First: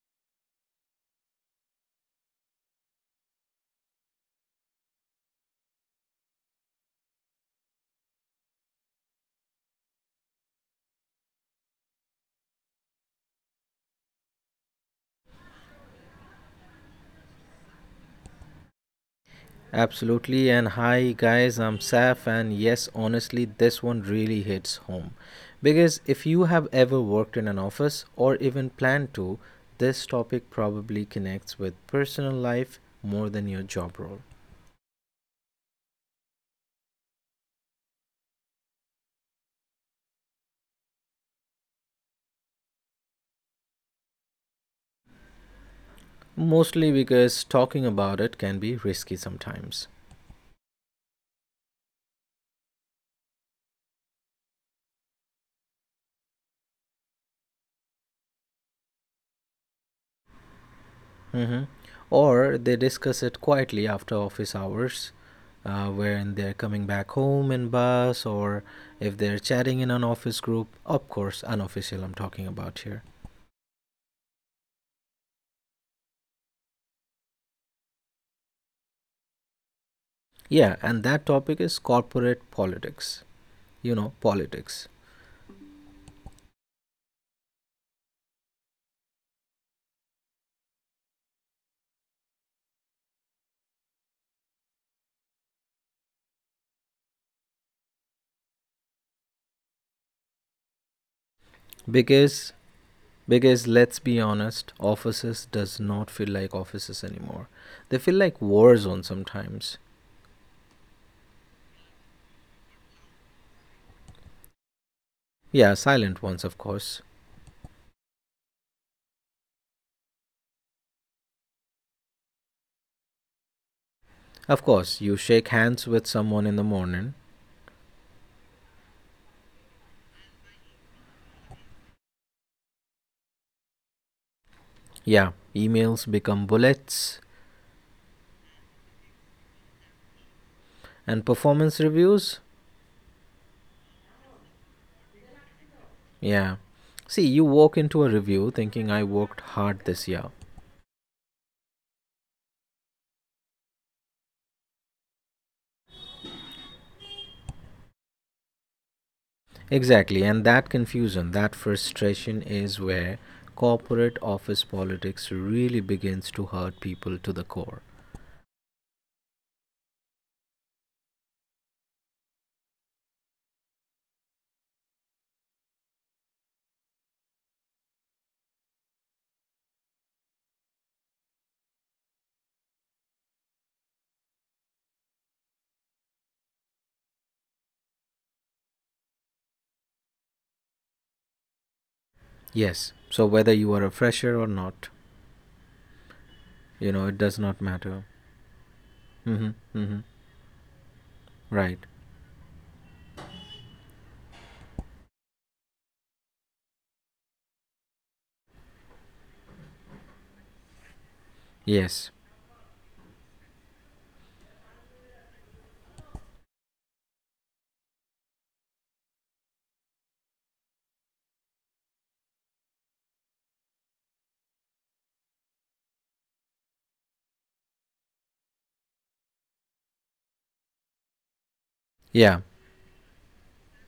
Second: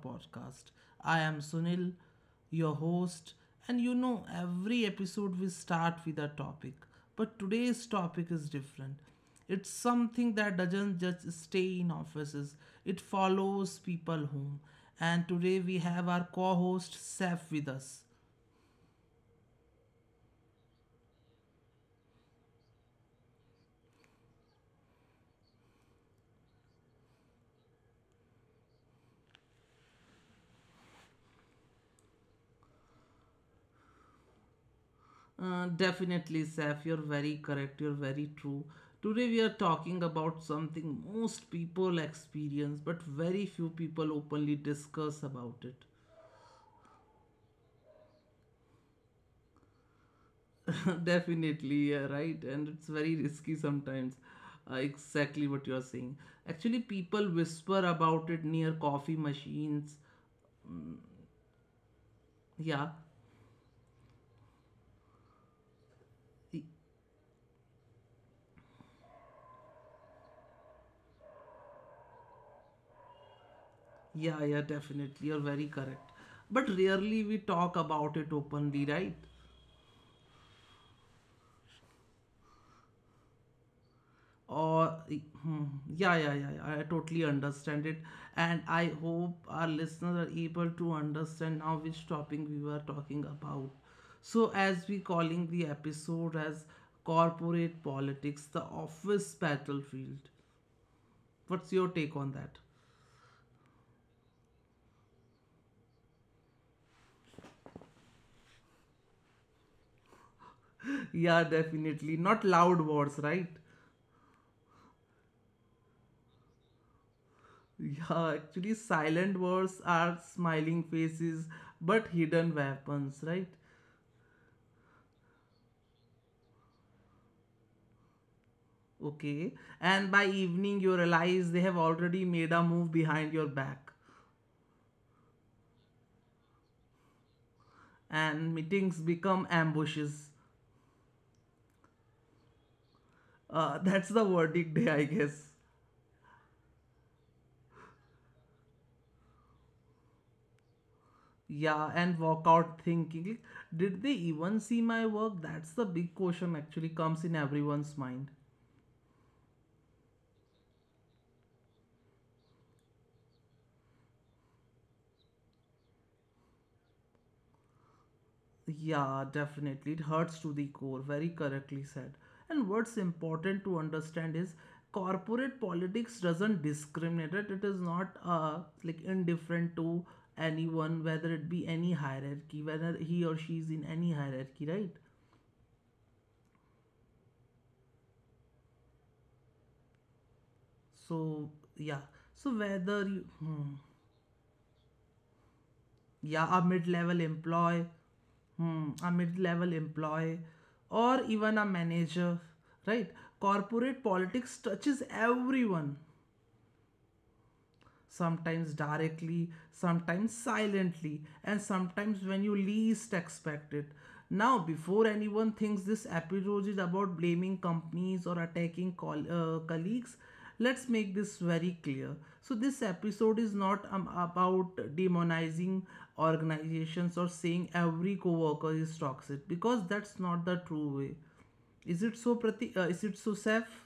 podcast. I am Sunil, your host, and you know, every episode we start with a topic, but today's topic is different. It's something that doesn't just stay in offices, it follows people home. And today we have our co host Saf with us. Absolutely, and hi guys, I'm Saf, and yes, honestly, this one really hits home. Because if you have ever worked in an office or even plan to, this topic probably connects with personal life more than your job role. Definitely, Saf, you're very correct. You're very true. Today, we are talking about something most people experience, but very few people openly discuss about it. Mostly because talking about it can be risky sometimes. Definitely, yeah, right. And it's very risky sometimes. Exactly what you're saying. Actually, people whisper about it near coffee machines. Hmm. Or they Yeah, discuss it quietly after office hours, wherein they're coming y- back home in bus, or if they're chatting in an office group. Of course, unofficial, I'm talking about here. yeah, yeah, definitely. You're very correct. But rarely we talk about it openly, right? Yeah, and that topic is corporate politics. You know, politics. Or yeah, I totally understand it, and I hope our listeners are able to understand now which topic we were talking about. So, as we calling the episode as corporate politics, the office battlefield. What's your take on Because that? because let's be honest, offices does not feel like offices anymore. They feel like war zones sometimes. Yeah, definitely. Not loud wars, right? Yeah, silent ones, of course. Yeah, actually, silent wars are smiling faces but hidden weapons, right? Of course, you shake hands with someone in the morning, Okay. And by evening, you realize they have already made a move behind your back, yeah, emails become bullets and meetings become ambushes. and performance reviews. That's the verdict day, I guess. Yeah. See, you walk into a review thinking I worked hard this year. Yeah, and walk out thinking, did they even see my work? That's the big question, actually, comes in everyone's mind. Exactly, and that confusion, that frustration is where corporate office politics really begins to hurt people to the core. Yeah, definitely. It hurts to the core, very correctly said. And what's important to understand is corporate politics doesn't discriminate. It is not like indifferent to anyone, whether it be any hierarchy, whether he or she is in any hierarchy, right? So, yeah. So, Yes, so whether you are a fresher or not, yeah, a mid it level does not employee, matter. A Mhm. mid-level Mhm. employee or even a Right. manager, right, corporate politics touches everyone, sometimes directly, sometimes silently, and Yes. sometimes when you least expect it. Now, before anyone thinks this episode is about blaming companies or attacking colleagues, let's make this very clear. So, this episode is not about demonizing organizations or saying every coworker is toxic, because that's not the true way. Is it so, Yeah. Prati? Is it so, Seth?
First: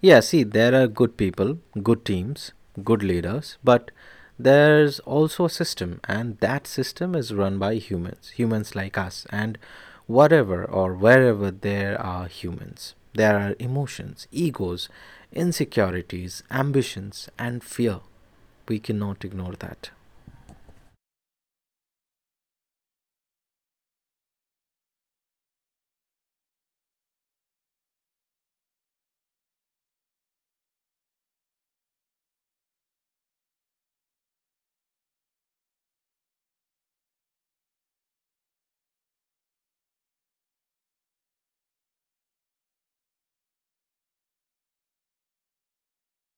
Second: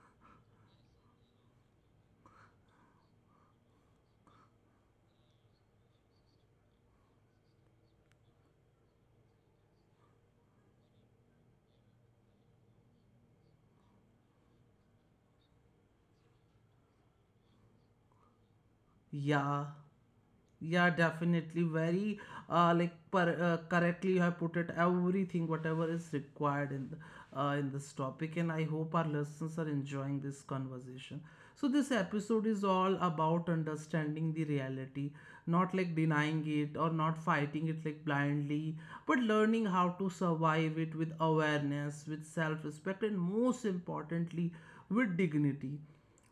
Yeah, see, there are good people, good teams, good leaders, but there's also a system, and that system is run by humans, humans like us, and whatever or wherever there are humans, there are emotions, egos, insecurities, ambitions, and fear. We cannot ignore Yeah. that. Yeah, definitely. Very correctly you have put it. Everything, whatever is required in the in this topic, and I hope our listeners are enjoying this conversation. So this episode is all about understanding the reality, not like denying it or not fighting it like blindly, but learning how to survive it with awareness, with self-respect, and most importantly, with dignity.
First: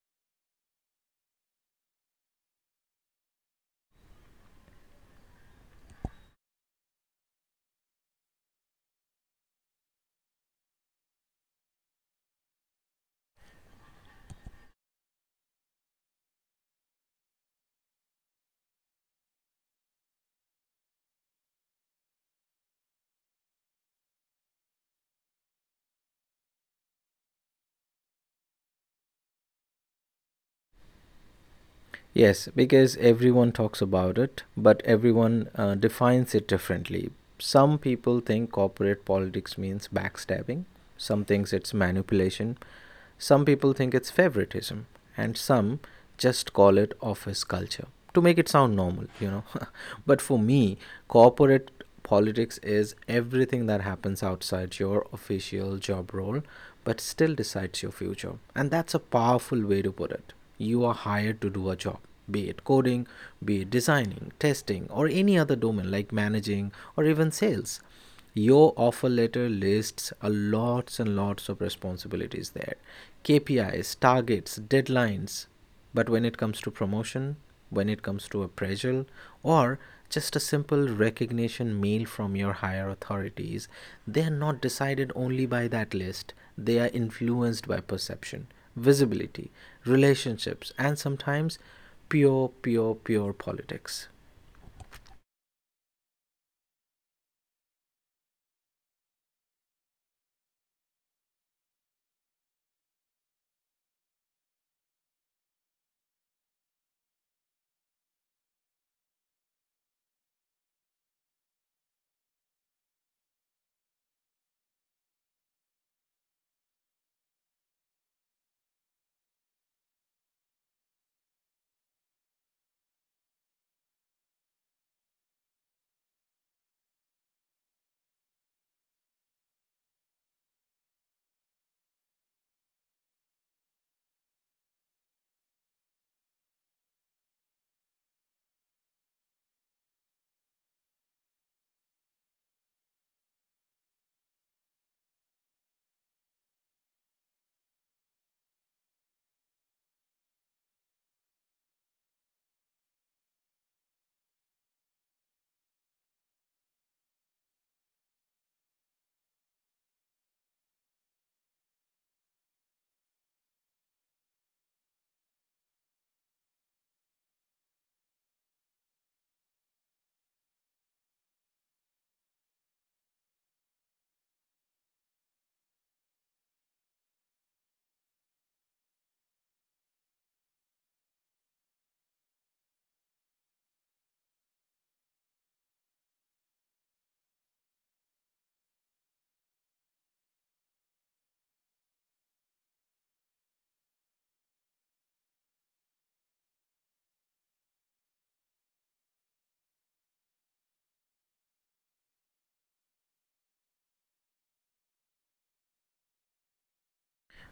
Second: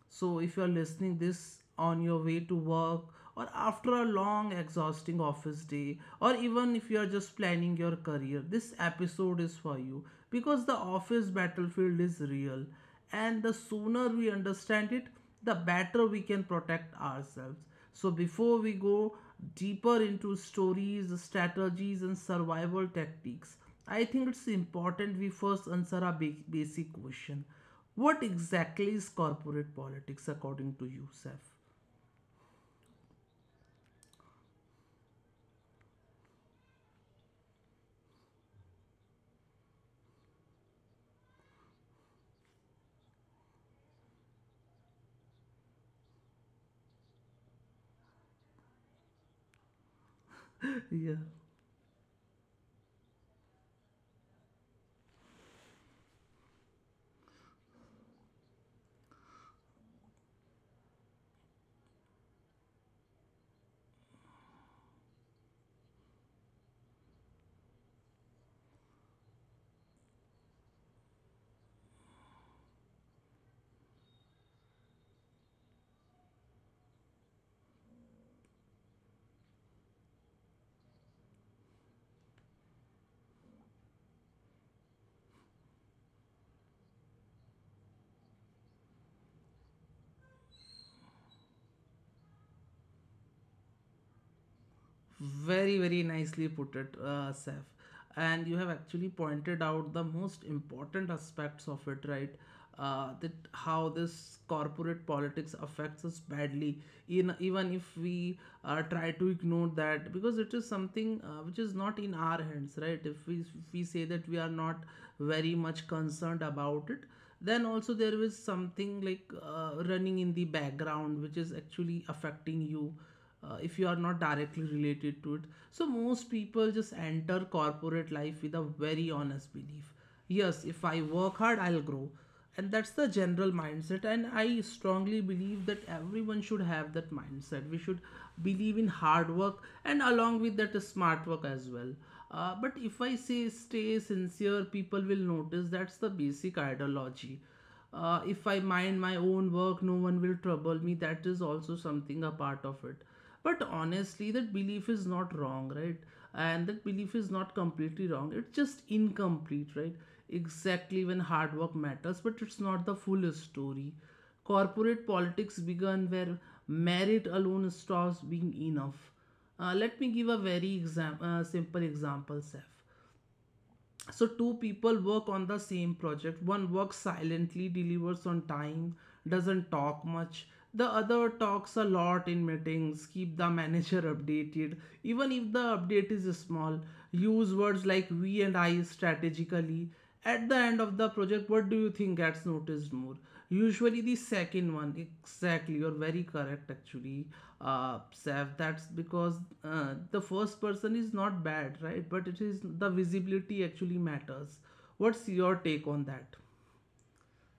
So if you are listening this on your way to work or after a long exhausting office day, or even if you are just planning your career, this episode is for you, because the office battlefield is real, and the sooner we understand it, the better we can protect ourselves. So before we go deeper into stories, strategies and survival tactics, I think it's important we first answer a basic question: what exactly is corporate politics according to you, Seth? Yes, because everyone talks about it, but everyone defines it differently. Some people think corporate politics means backstabbing, some thinks it's manipulation, some people think it's favoritism, and some just call it office culture to make it sound normal. But for me, Yeah. corporate politics is everything that happens outside your official job role, but still decides your future. And that's a powerful way to put it. You are hired to do a job, be it coding, be it designing, testing, or any other domain like managing or even sales. Your offer letter lists a lots and lots of responsibilities there: KPIs, targets, deadlines. But when it comes to promotion, when it comes to appraisal, or just a simple recognition mail from your higher authorities, they are not decided only by that list, they are influenced by perception, visibility, relationships, and sometimes pure, pure, pure politics. Very, very nicely put it, Saif. And you have actually pointed out the most important aspects of it, right? That how this corporate politics affects us badly, in, even if we try to ignore that, because it is something which is not in our hands, right? If we say that we are not very much concerned about it, then also there is something like running in the background which is actually affecting you, if you are not directly related to it. So most people just enter corporate life with a very honest belief. Yes, if I work hard, I'll grow. And that's the general mindset. And I strongly believe that everyone should have that mindset. We should believe in hard work, and along with that, smart work as well. But if I say stay sincere, people will notice, that's the basic ideology. If I mind my own work, no one will trouble me, that is also something a part of it. But honestly, that belief is not wrong, right? And that belief is not completely wrong, it's just incomplete, right? Exactly, when hard work matters, but it's not the full story. Corporate politics began where merit alone stops being enough. Let me give a very simple example, Seth. So two people work on the same project, one works silently, delivers on time, doesn't talk much. The other talks a lot in meetings, keep the manager updated even if the update is small, use words like we and I strategically. At the end of the project, what do you think gets noticed more? Usually the second one, exactly. You're very correct, actually, Saif. That's because the first person is not bad, right? But it is the visibility actually matters. What's your take on that?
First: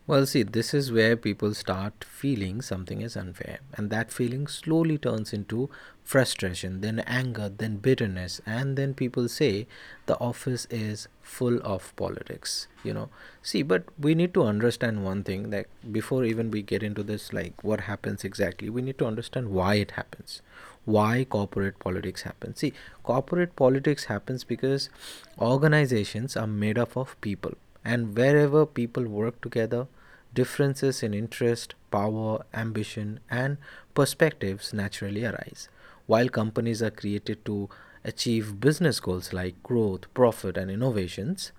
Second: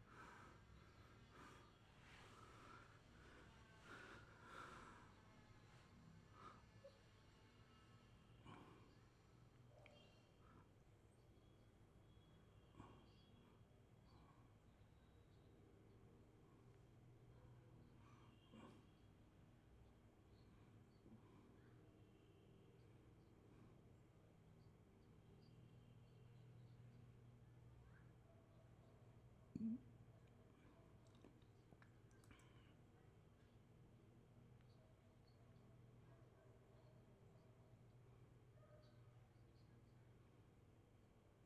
Well, see, this is where people start feeling something is unfair, and that feeling slowly turns into frustration, then anger, then bitterness, and then people say the office is full of politics. See, but we need to understand one thing that before even we get into this, like what happens exactly, we need to understand why it happens. Why corporate politics happens. See, corporate politics happens because organizations are made up of people, and wherever people work together, differences in interest, power, ambition, and perspectives naturally arise. While companies are created to achieve business goals like growth, profit, and innovations,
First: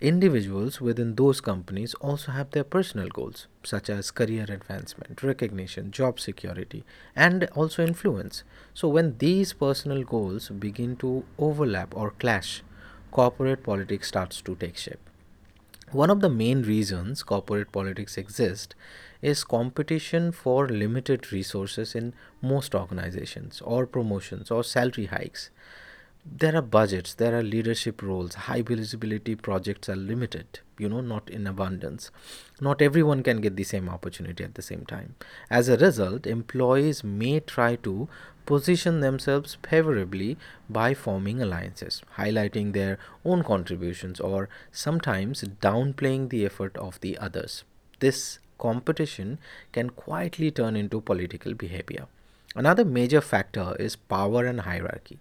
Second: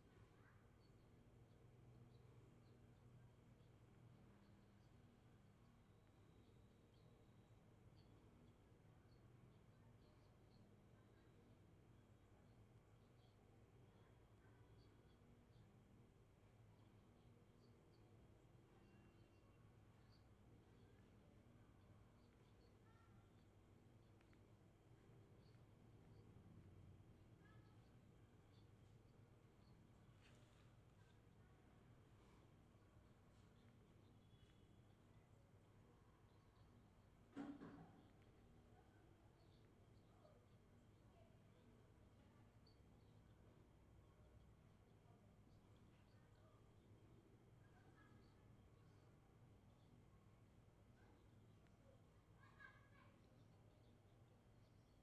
individuals within those companies also have their personal goals, such as career advancement, recognition, job security, and also influence. So, when these personal goals begin to overlap or clash, corporate politics starts to take shape. One of the main reasons corporate politics exist is competition for limited resources in most organizations or promotions or salary hikes. There are budgets, there are leadership roles, high visibility projects are limited, not in abundance. Not everyone can get the same opportunity at the same time. As a result, employees may try to position themselves favorably by forming alliances, highlighting their own contributions or sometimes downplaying the effort of the others. This competition can quietly turn into political behavior. Another major factor is power and hierarchy.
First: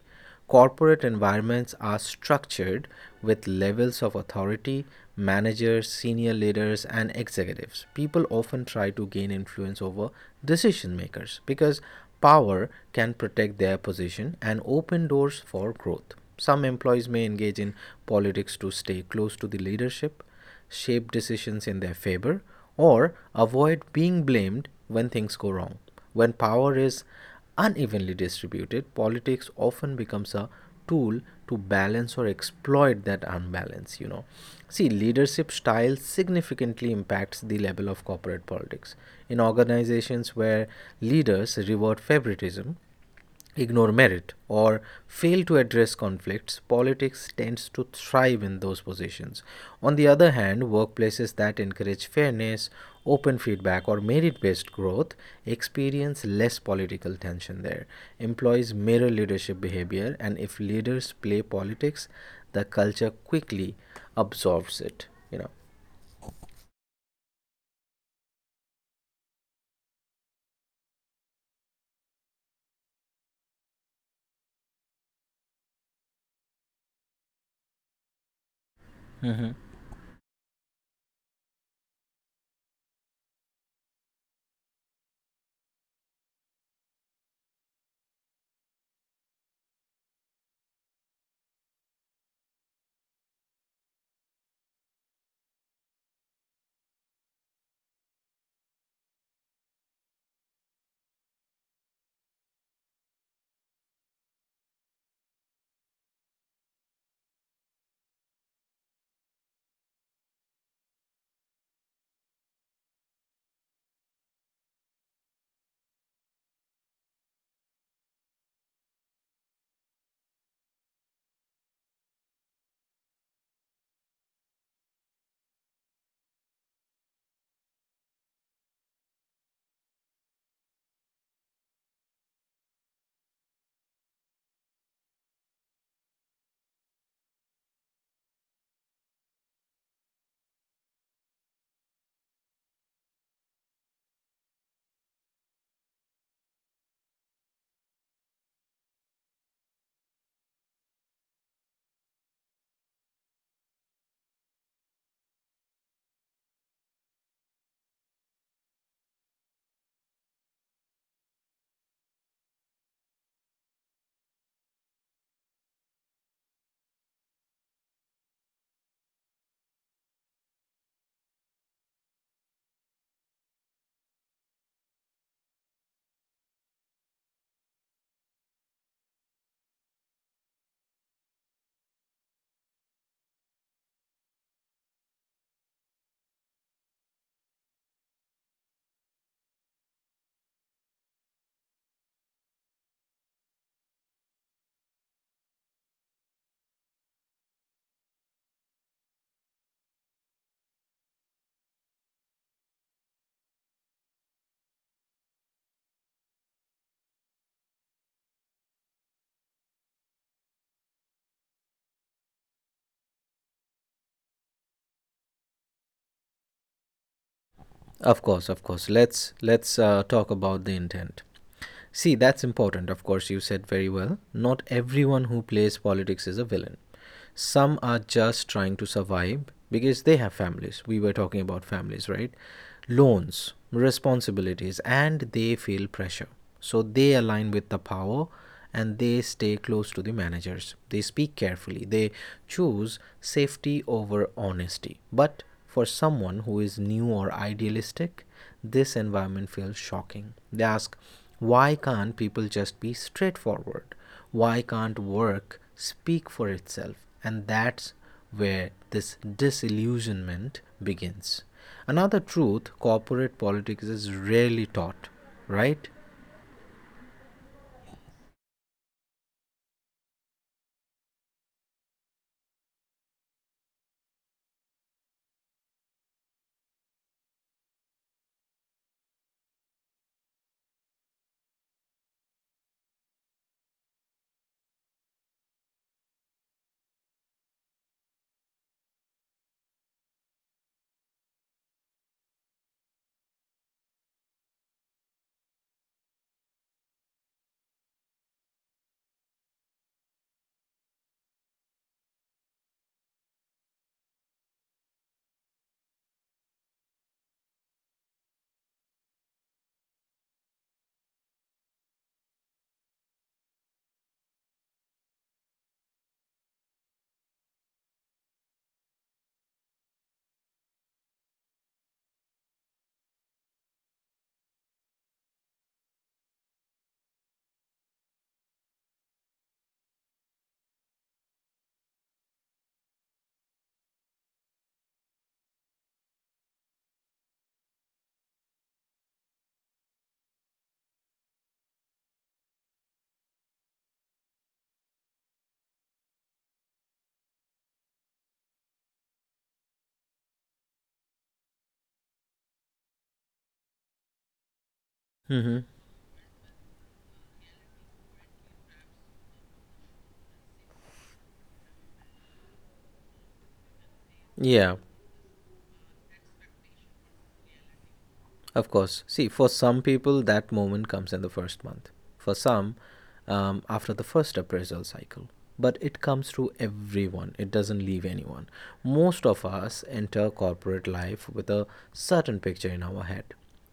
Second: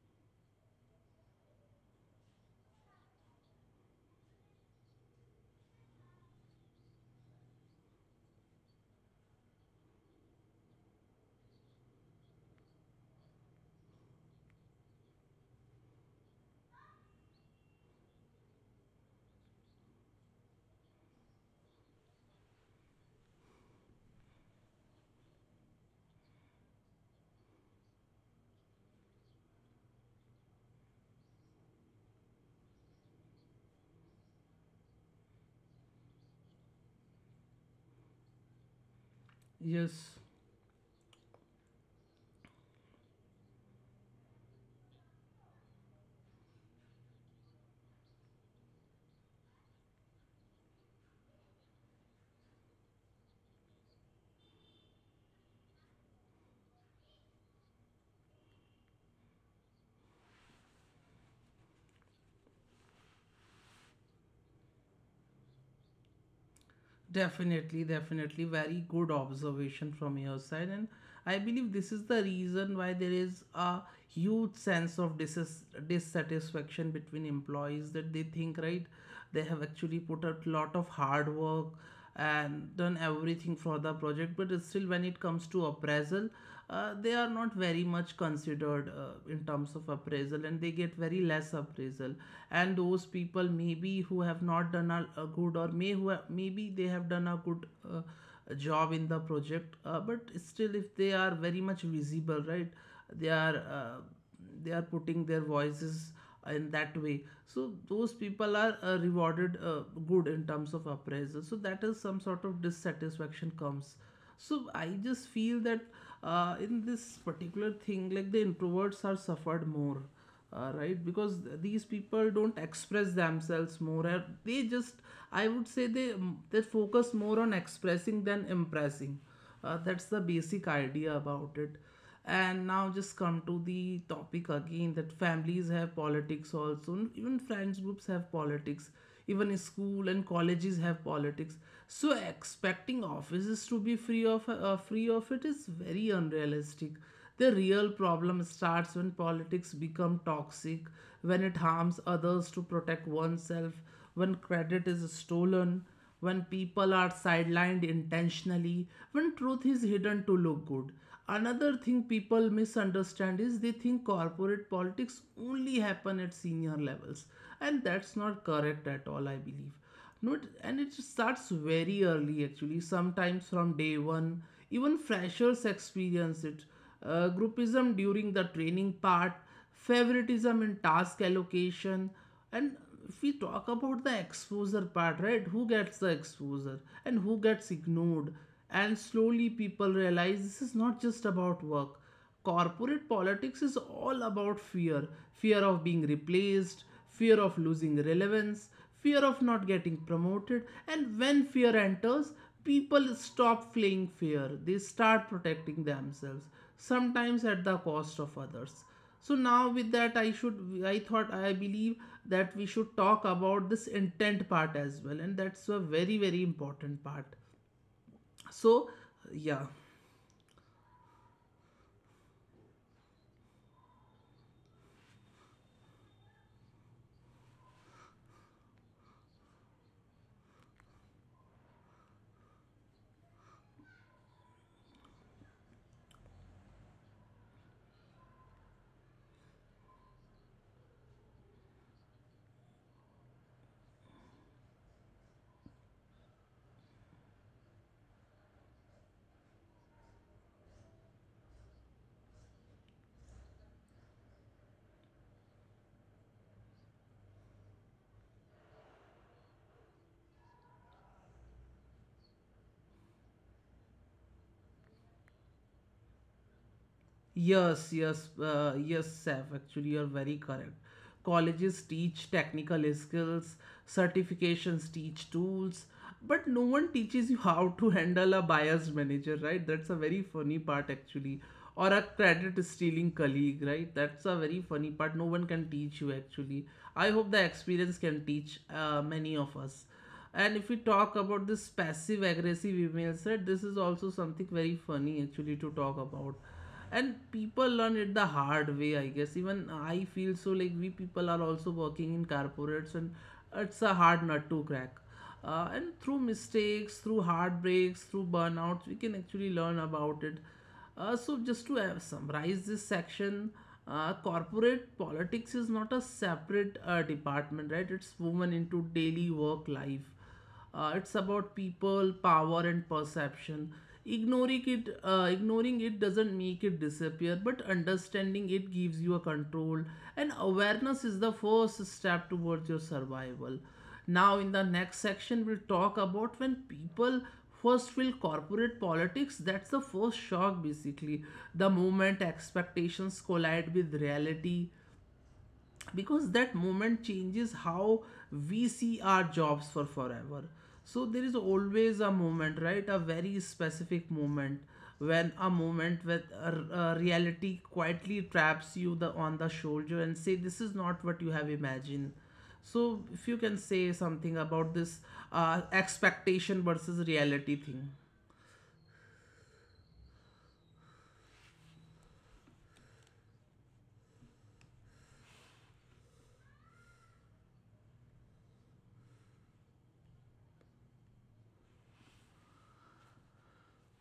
Corporate environments are structured with levels of authority, managers, senior leaders, and executives. People often try to gain influence over decision makers because power can protect their position and open doors for growth. Some employees may engage in politics to stay close to the leadership, shape decisions in their favor, or avoid being blamed when things go wrong. When power is unevenly distributed, politics often becomes a tool to balance or exploit that unbalance. See, leadership style significantly impacts the level of corporate politics. In Yes. organizations where leaders reward favoritism, ignore merit, or fail to address conflicts, politics tends to thrive in those positions. On the other hand, workplaces that encourage fairness, open feedback, or merit based growth experience less political tension there. Employees mirror leadership behavior, and if leaders play politics, the culture quickly absorbs it. Definitely, definitely. Very good observation from your side. And I believe this is the reason why there is a huge sense of dissatisfaction between employees, that they think, right, know. hmm they have actually put out a lot of hard work and done everything for the project, but it's still when it comes to appraisal, they are not very much considered in terms of appraisal, and they get very less appraisal. And those people maybe who have not done a good, or may who have, maybe they have done a good job in the project, but still if they are very much visible, right, they are uh, they are putting their voices in that way, so those people are rewarded good in terms of appraisal, so that is some sort of dissatisfaction comes. So I just feel that in this particular thing, like the introverts are suffered more, right, because these people don't express themselves more, they just, I would say they they focus more on expressing than impressing. That's the basic idea about it. And now just come to the topic again, that families have politics also, and even friends groups have politics, even school and colleges have politics. So expecting offices to be free of it is very unrealistic. The real problem starts when politics become toxic, when it harms others to protect oneself, when credit is stolen, when people are sidelined intentionally, when truth is hidden to look good. Another thing people misunderstand is they think corporate politics only happen at senior levels, and that's not correct at all, I believe. No, and it starts very early actually, sometimes from day one. Even freshers experience it. Groupism during the training part, favoritism in task allocation, and if we talk about the exposure part, right? Who gets the exposure and who gets ignored? And slowly people realize this is not just about work. Corporate politics is all about fear: fear of being replaced, fear of losing relevance, fear of not getting promoted. And when fear enters, people stop fleeing fear, they start protecting themselves, sometimes at the cost of others. So now with that, I believe that we should talk about this intent part as well, and that's a very very important part. Of course, So of course. Let's yeah. let's uh, talk about the intent. See, that's important, of course, you said very well. Not everyone who plays politics is a villain. Some are just trying to survive because they have families. We were talking about families, right? Loans, responsibilities, and they feel pressure. So they align with the power and they stay close to the managers. They speak carefully. They choose safety over honesty. But for someone who is new or idealistic, this environment feels shocking. They ask, why can't people just be straightforward? Why can't work speak for itself? And that's where this disillusionment begins. Another truth corporate politics is rarely taught, right? Yes, yes, yes, Saf. Actually, you're very correct. Colleges teach technical skills, certifications teach tools, but no one teaches you how to handle a biased manager, right? That's a very funny part, actually. Or a credit stealing colleague, right? That's a very funny part. No one can teach you, actually. I hope the experience can teach many of us. And if we talk about this passive aggressive emails, right, this is also something very funny, actually, to talk about. And people learn it the hard way, I guess. Even I feel so, like we people are also working in corporates, and it's a hard nut to crack. And through mistakes, through heartbreaks, through burnouts, we can actually learn about it. So just to summarize this section, corporate politics is not a separate department, right, it's woven into daily work life. It's about people, power, and perception. Ignoring it doesn't make it disappear, but understanding it gives you a control. And awareness is the first step towards your survival. Now, in the next section, we'll talk about when people first feel corporate politics. That's the first shock, basically. The moment expectations collide with reality, because that moment changes how we see our jobs for forever. So there is always a moment, right, a very specific moment, when a Mm-hmm. moment with a reality quietly traps you the on the shoulder and say this is not what you have imagined. So if you can say something about this Yeah. Expectation versus reality thing. Of course. See, for some people, that moment comes in the first month. For some, after the first appraisal cycle. But it comes to everyone, it doesn't leave anyone. Most of us enter corporate life with a certain picture in our head.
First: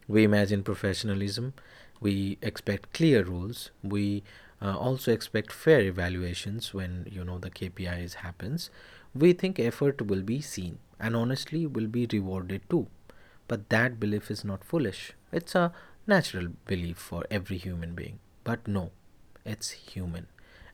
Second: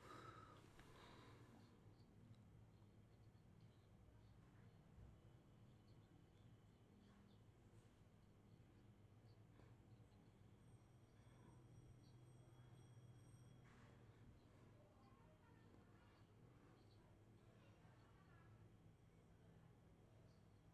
We imagine professionalism, we expect clear rules, we also expect fair evaluations when you know the KPIs happens. We think effort will be seen and honestly will be rewarded too, but that belief is not foolish. It's a natural belief for every human being. But no, it's human.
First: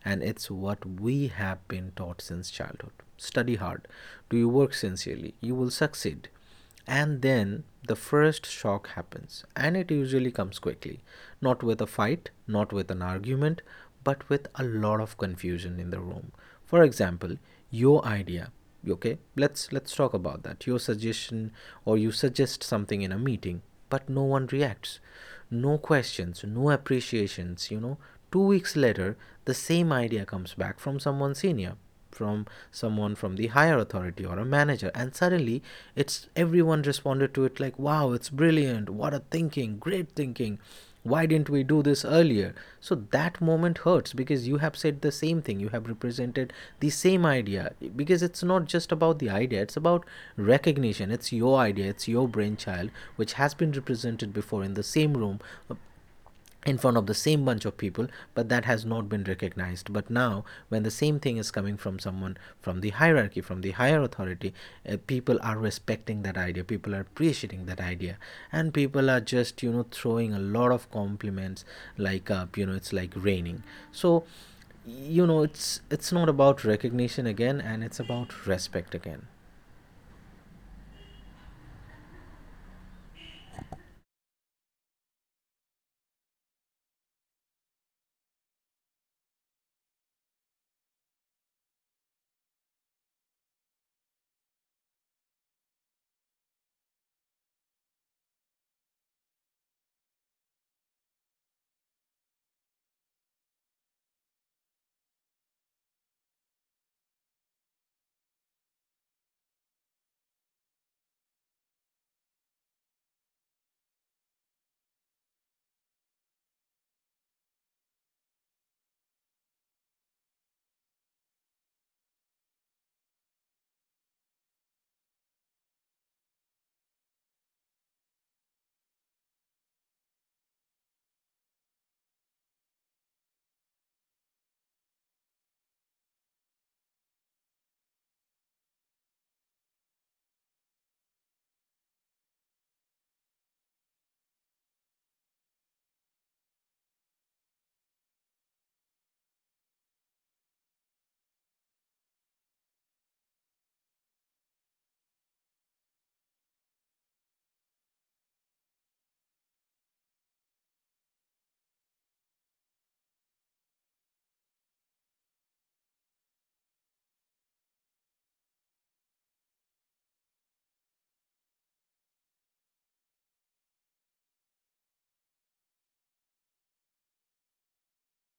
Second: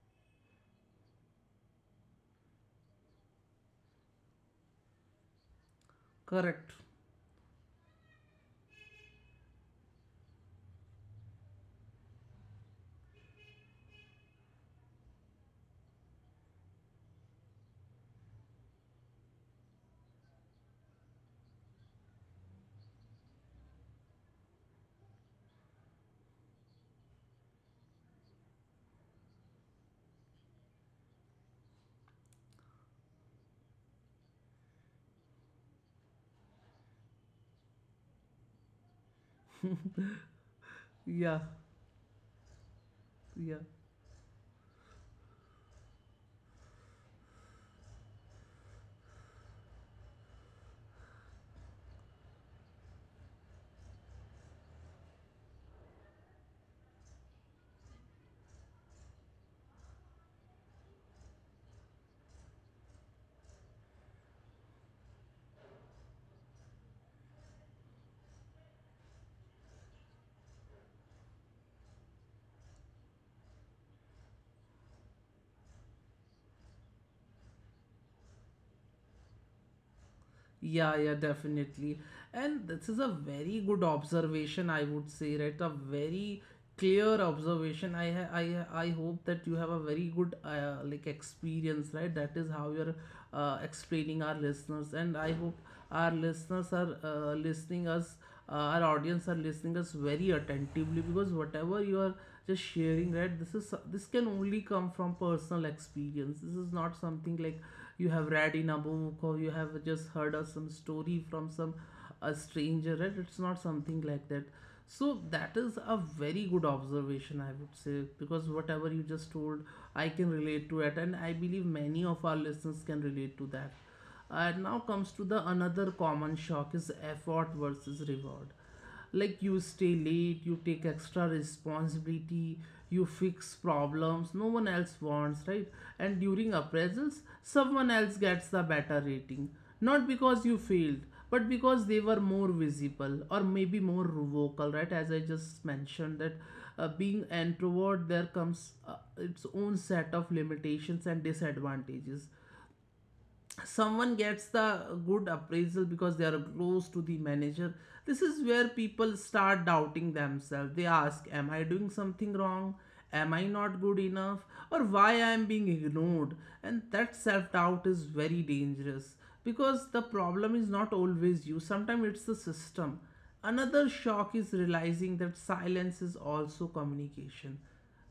And it's what we have been taught since childhood. Study hard, do your work sincerely, you will succeed. Correct. And then the first shock happens, and it usually comes quickly. Not with a fight, not with an argument, but with a lot of confusion in the room. For example, your idea, okay, let's talk about that. Your suggestion, or you suggest something in a meeting, but no one reacts, no questions, no appreciations. 2 weeks later, the same idea comes back from someone senior, from someone from the higher authority or a manager, and suddenly it's everyone responded to it like, wow, it's brilliant, what a thinking, great thinking, why yeah didn't we do this earlier? So that yeah moment hurts because you have said the same thing, you have represented the same idea, because it's not just about the idea, it's about recognition, it's your idea, it's your brainchild, which has been represented before in the same room, uh, in front of the same bunch of people, but that has not been recognized. But now when the same thing is coming from someone from the hierarchy, from the higher authority, people are respecting that idea, people are appreciating that idea, and people are just throwing a lot of compliments, like, it's like raining. So, it's not about recognition again, and it's about respect again. yeah, yeah, definitely. And this is a very good observation, I would say, right? A very clear observation. I hope that you have a very good like experience, right? That is how you're explaining our listeners, and I hope our listeners are listening us, our audience are listening us very attentively because whatever you are just sharing, right? This can only come from personal experience. This is not something like you have read in a book or you have just heard of some story from some a stranger, right? It's not something like that. So that is a very good observation, I would say, because whatever you just told, I can relate to it, and I believe many of our listeners can relate to that. And now comes to the another common shock is effort versus reward. Like, you stay late, you take extra responsibility, you fix problems no one else wants, right? And during appraisals someone else gets the better rating, not because you failed, but because they were more visible, or maybe more vocal, right? As I just mentioned that, being introvert, there comes its own set of limitations and disadvantages. Someone gets the good appraisal because they are close to the manager. This is where people start doubting themselves. They ask, am I doing something wrong? Am I not good enough? Or why I am being ignored? And that self doubt is very dangerous, because the problem is not always you. Sometimes it's the system. Another shock is realizing that silence is also communication.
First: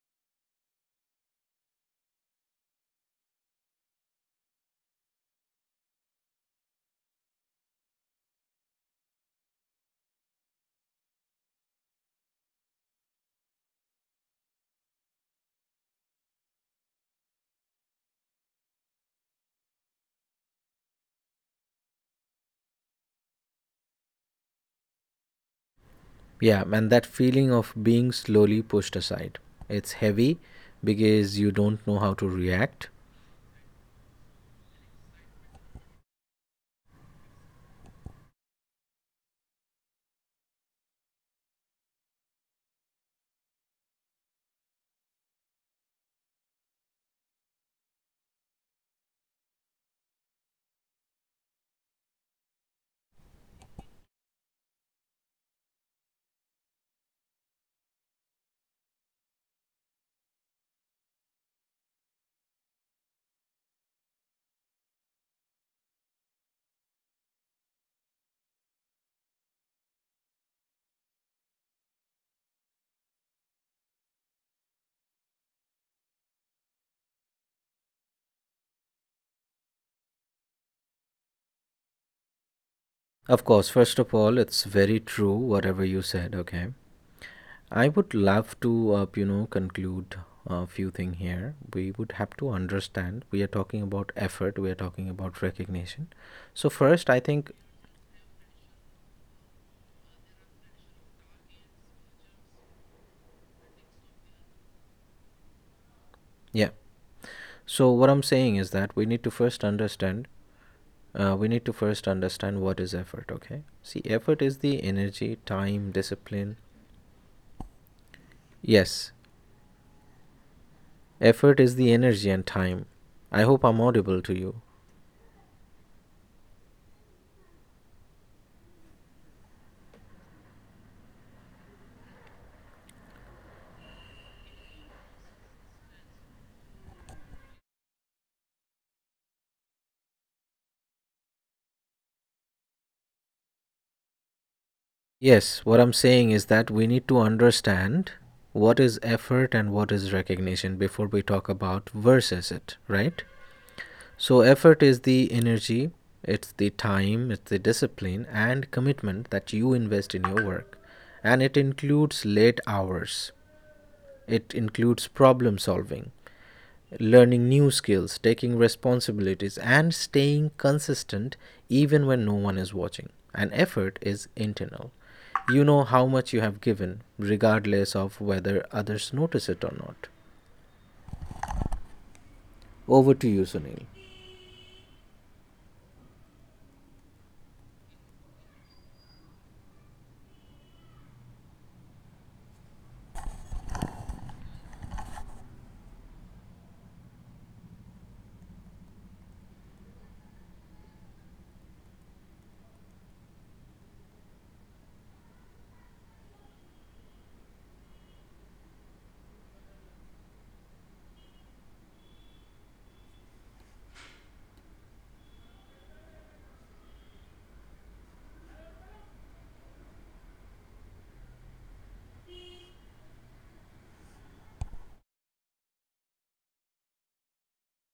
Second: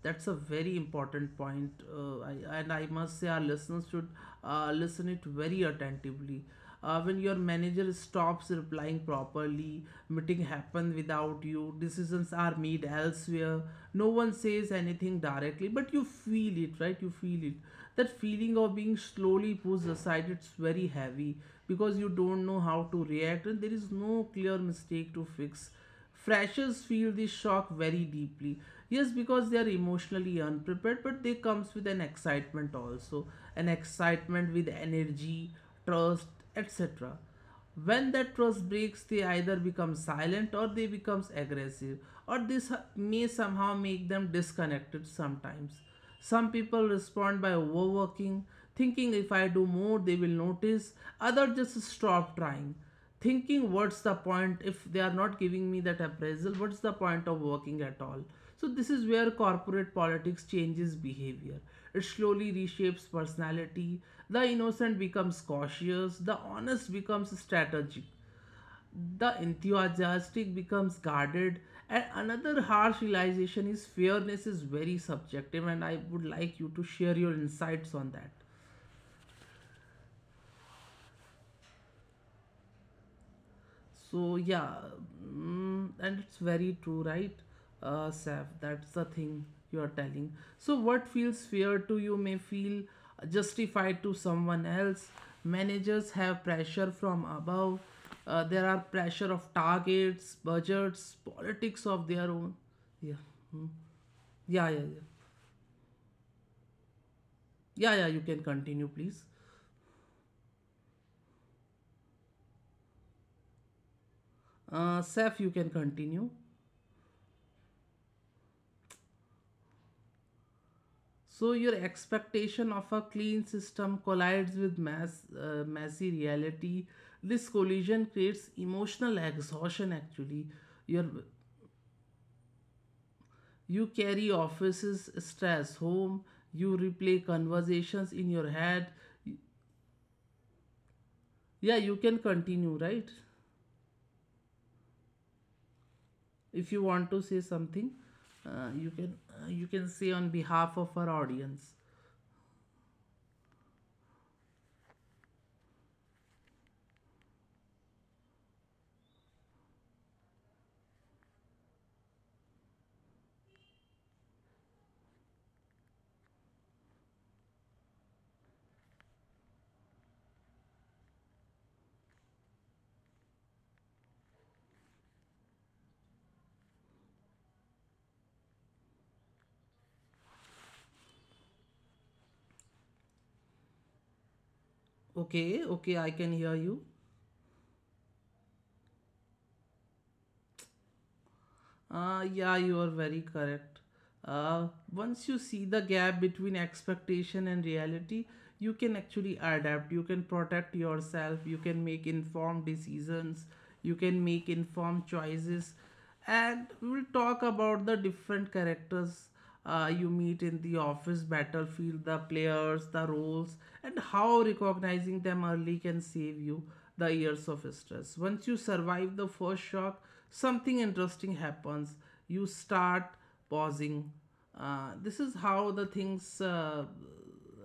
That's a very important point, and I must say our listeners should listen it very attentively. When your manager stops replying properly, meeting happen without you, decisions are made elsewhere. No one says anything directly, but you feel it, right? You feel it. That feeling of being slowly pushed aside, it's very heavy, because you don't know how to react, and there is no clear mistake to fix. Yeah, Freshers and feel that this feeling shock of very being deeply. slowly pushed Yes, aside, because they are it's emotionally heavy unprepared, but they because you comes with don't an know how to excitement react. also, an excitement with energy, trust, etc. When that trust breaks, they either become silent or they becomes aggressive, or this may somehow make them disconnected sometimes. Some people respond by overworking, thinking if I do more, they will notice. Others just stop trying, thinking what's the point if they are not giving me that appraisal, what's the point of working at all? So, this is where corporate politics changes behavior. It slowly reshapes personality. The innocent becomes cautious, the honest becomes strategic, the enthusiastic becomes guarded. And another harsh realization is fairness is very subjective, and I would like you to share your insights on that. Of course, So, first of all, yeah. it's very true Mm, whatever and you it's said, very true, okay? right? Uh, I would Saf, that's love the to, thing you are telling. conclude So a what few feels thing fair here. to you We may would have feel to understand we are justified to talking about someone effort, we else. are talking about Managers recognition. have pressure So, from first, I above. think, Uh, there are pressure of targets, budgets, politics of their own. Yeah. Yeah, yeah, yeah. yeah. Yeah, yeah, you So, can what I'm continue, saying is please. that we need to first understand. We need to first understand what is effort, okay? See, effort is the Seth, you can energy, time, continue. discipline. Yes, So, your effort is the energy expectation and of a time. clean I hope system I'm audible collides to with you. Messy reality. This collision creates emotional exhaustion, actually. Your, you carry office's stress home, you replay conversations in your head. Yeah, you can continue, right? Yes, what I'm saying If is you that want we to need say to something, understand what is you effort can and say what on is behalf of our recognition before we audience. talk about versus it, right? So, effort is the energy, it's the time, it's the discipline and commitment that you invest in your work. And it includes late hours, it includes problem solving, learning new skills, taking responsibilities, and staying consistent even when no one is watching. And effort is internal. You know how much you have given, regardless of whether others notice it or not. Over to you, Sunil. Okay, okay, I can hear you. Yeah, you are very correct. Once you see the gap between expectation and reality, you can actually adapt. You can protect yourself. You can make informed decisions. You can make informed choices. And we'll talk about the different characters you meet in the office battlefield, the players, the roles, and how recognizing them early can save you the years of stress. Once you survive the first shock, something interesting happens. You start pausing. This is how the things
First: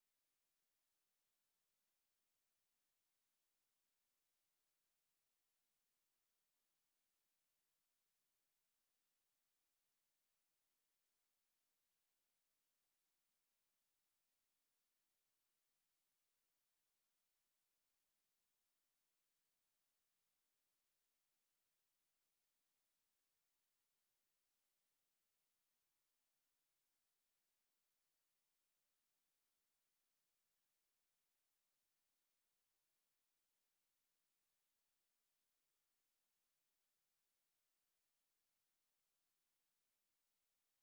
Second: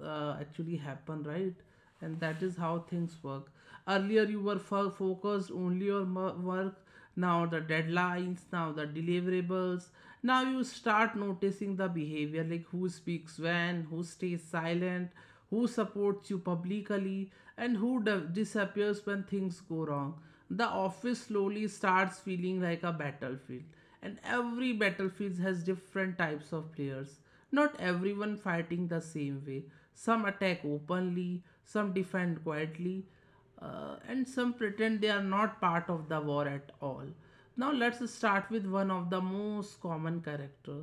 actually happen, right? And that is how things work. Earlier you were focused only on work, now the deadlines, now the deliverables. Now you start noticing the behavior, like who speaks when, who stays silent, who supports you publicly, and who disappears when things go wrong. The office slowly starts feeling like a battlefield, and every battlefield has different types of players, not everyone fighting the same way. Some attack openly, some defend quietly, and some pretend they are not part of the war at all. Now let's start with one of the most common character.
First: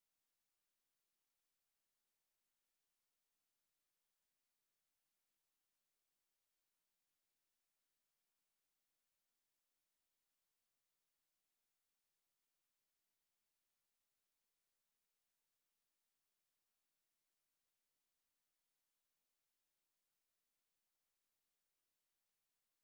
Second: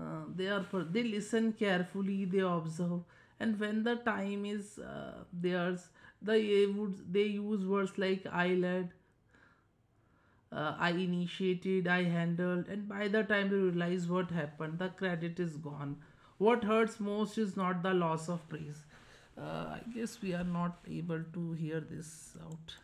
They listen carefully, they observe, and when the time is theirs, they use words like "I led," I initiated, I handled, and by the time you realize what happened, the credit is gone. What hurts most is not the loss of praise. I guess we are not able to hear this out.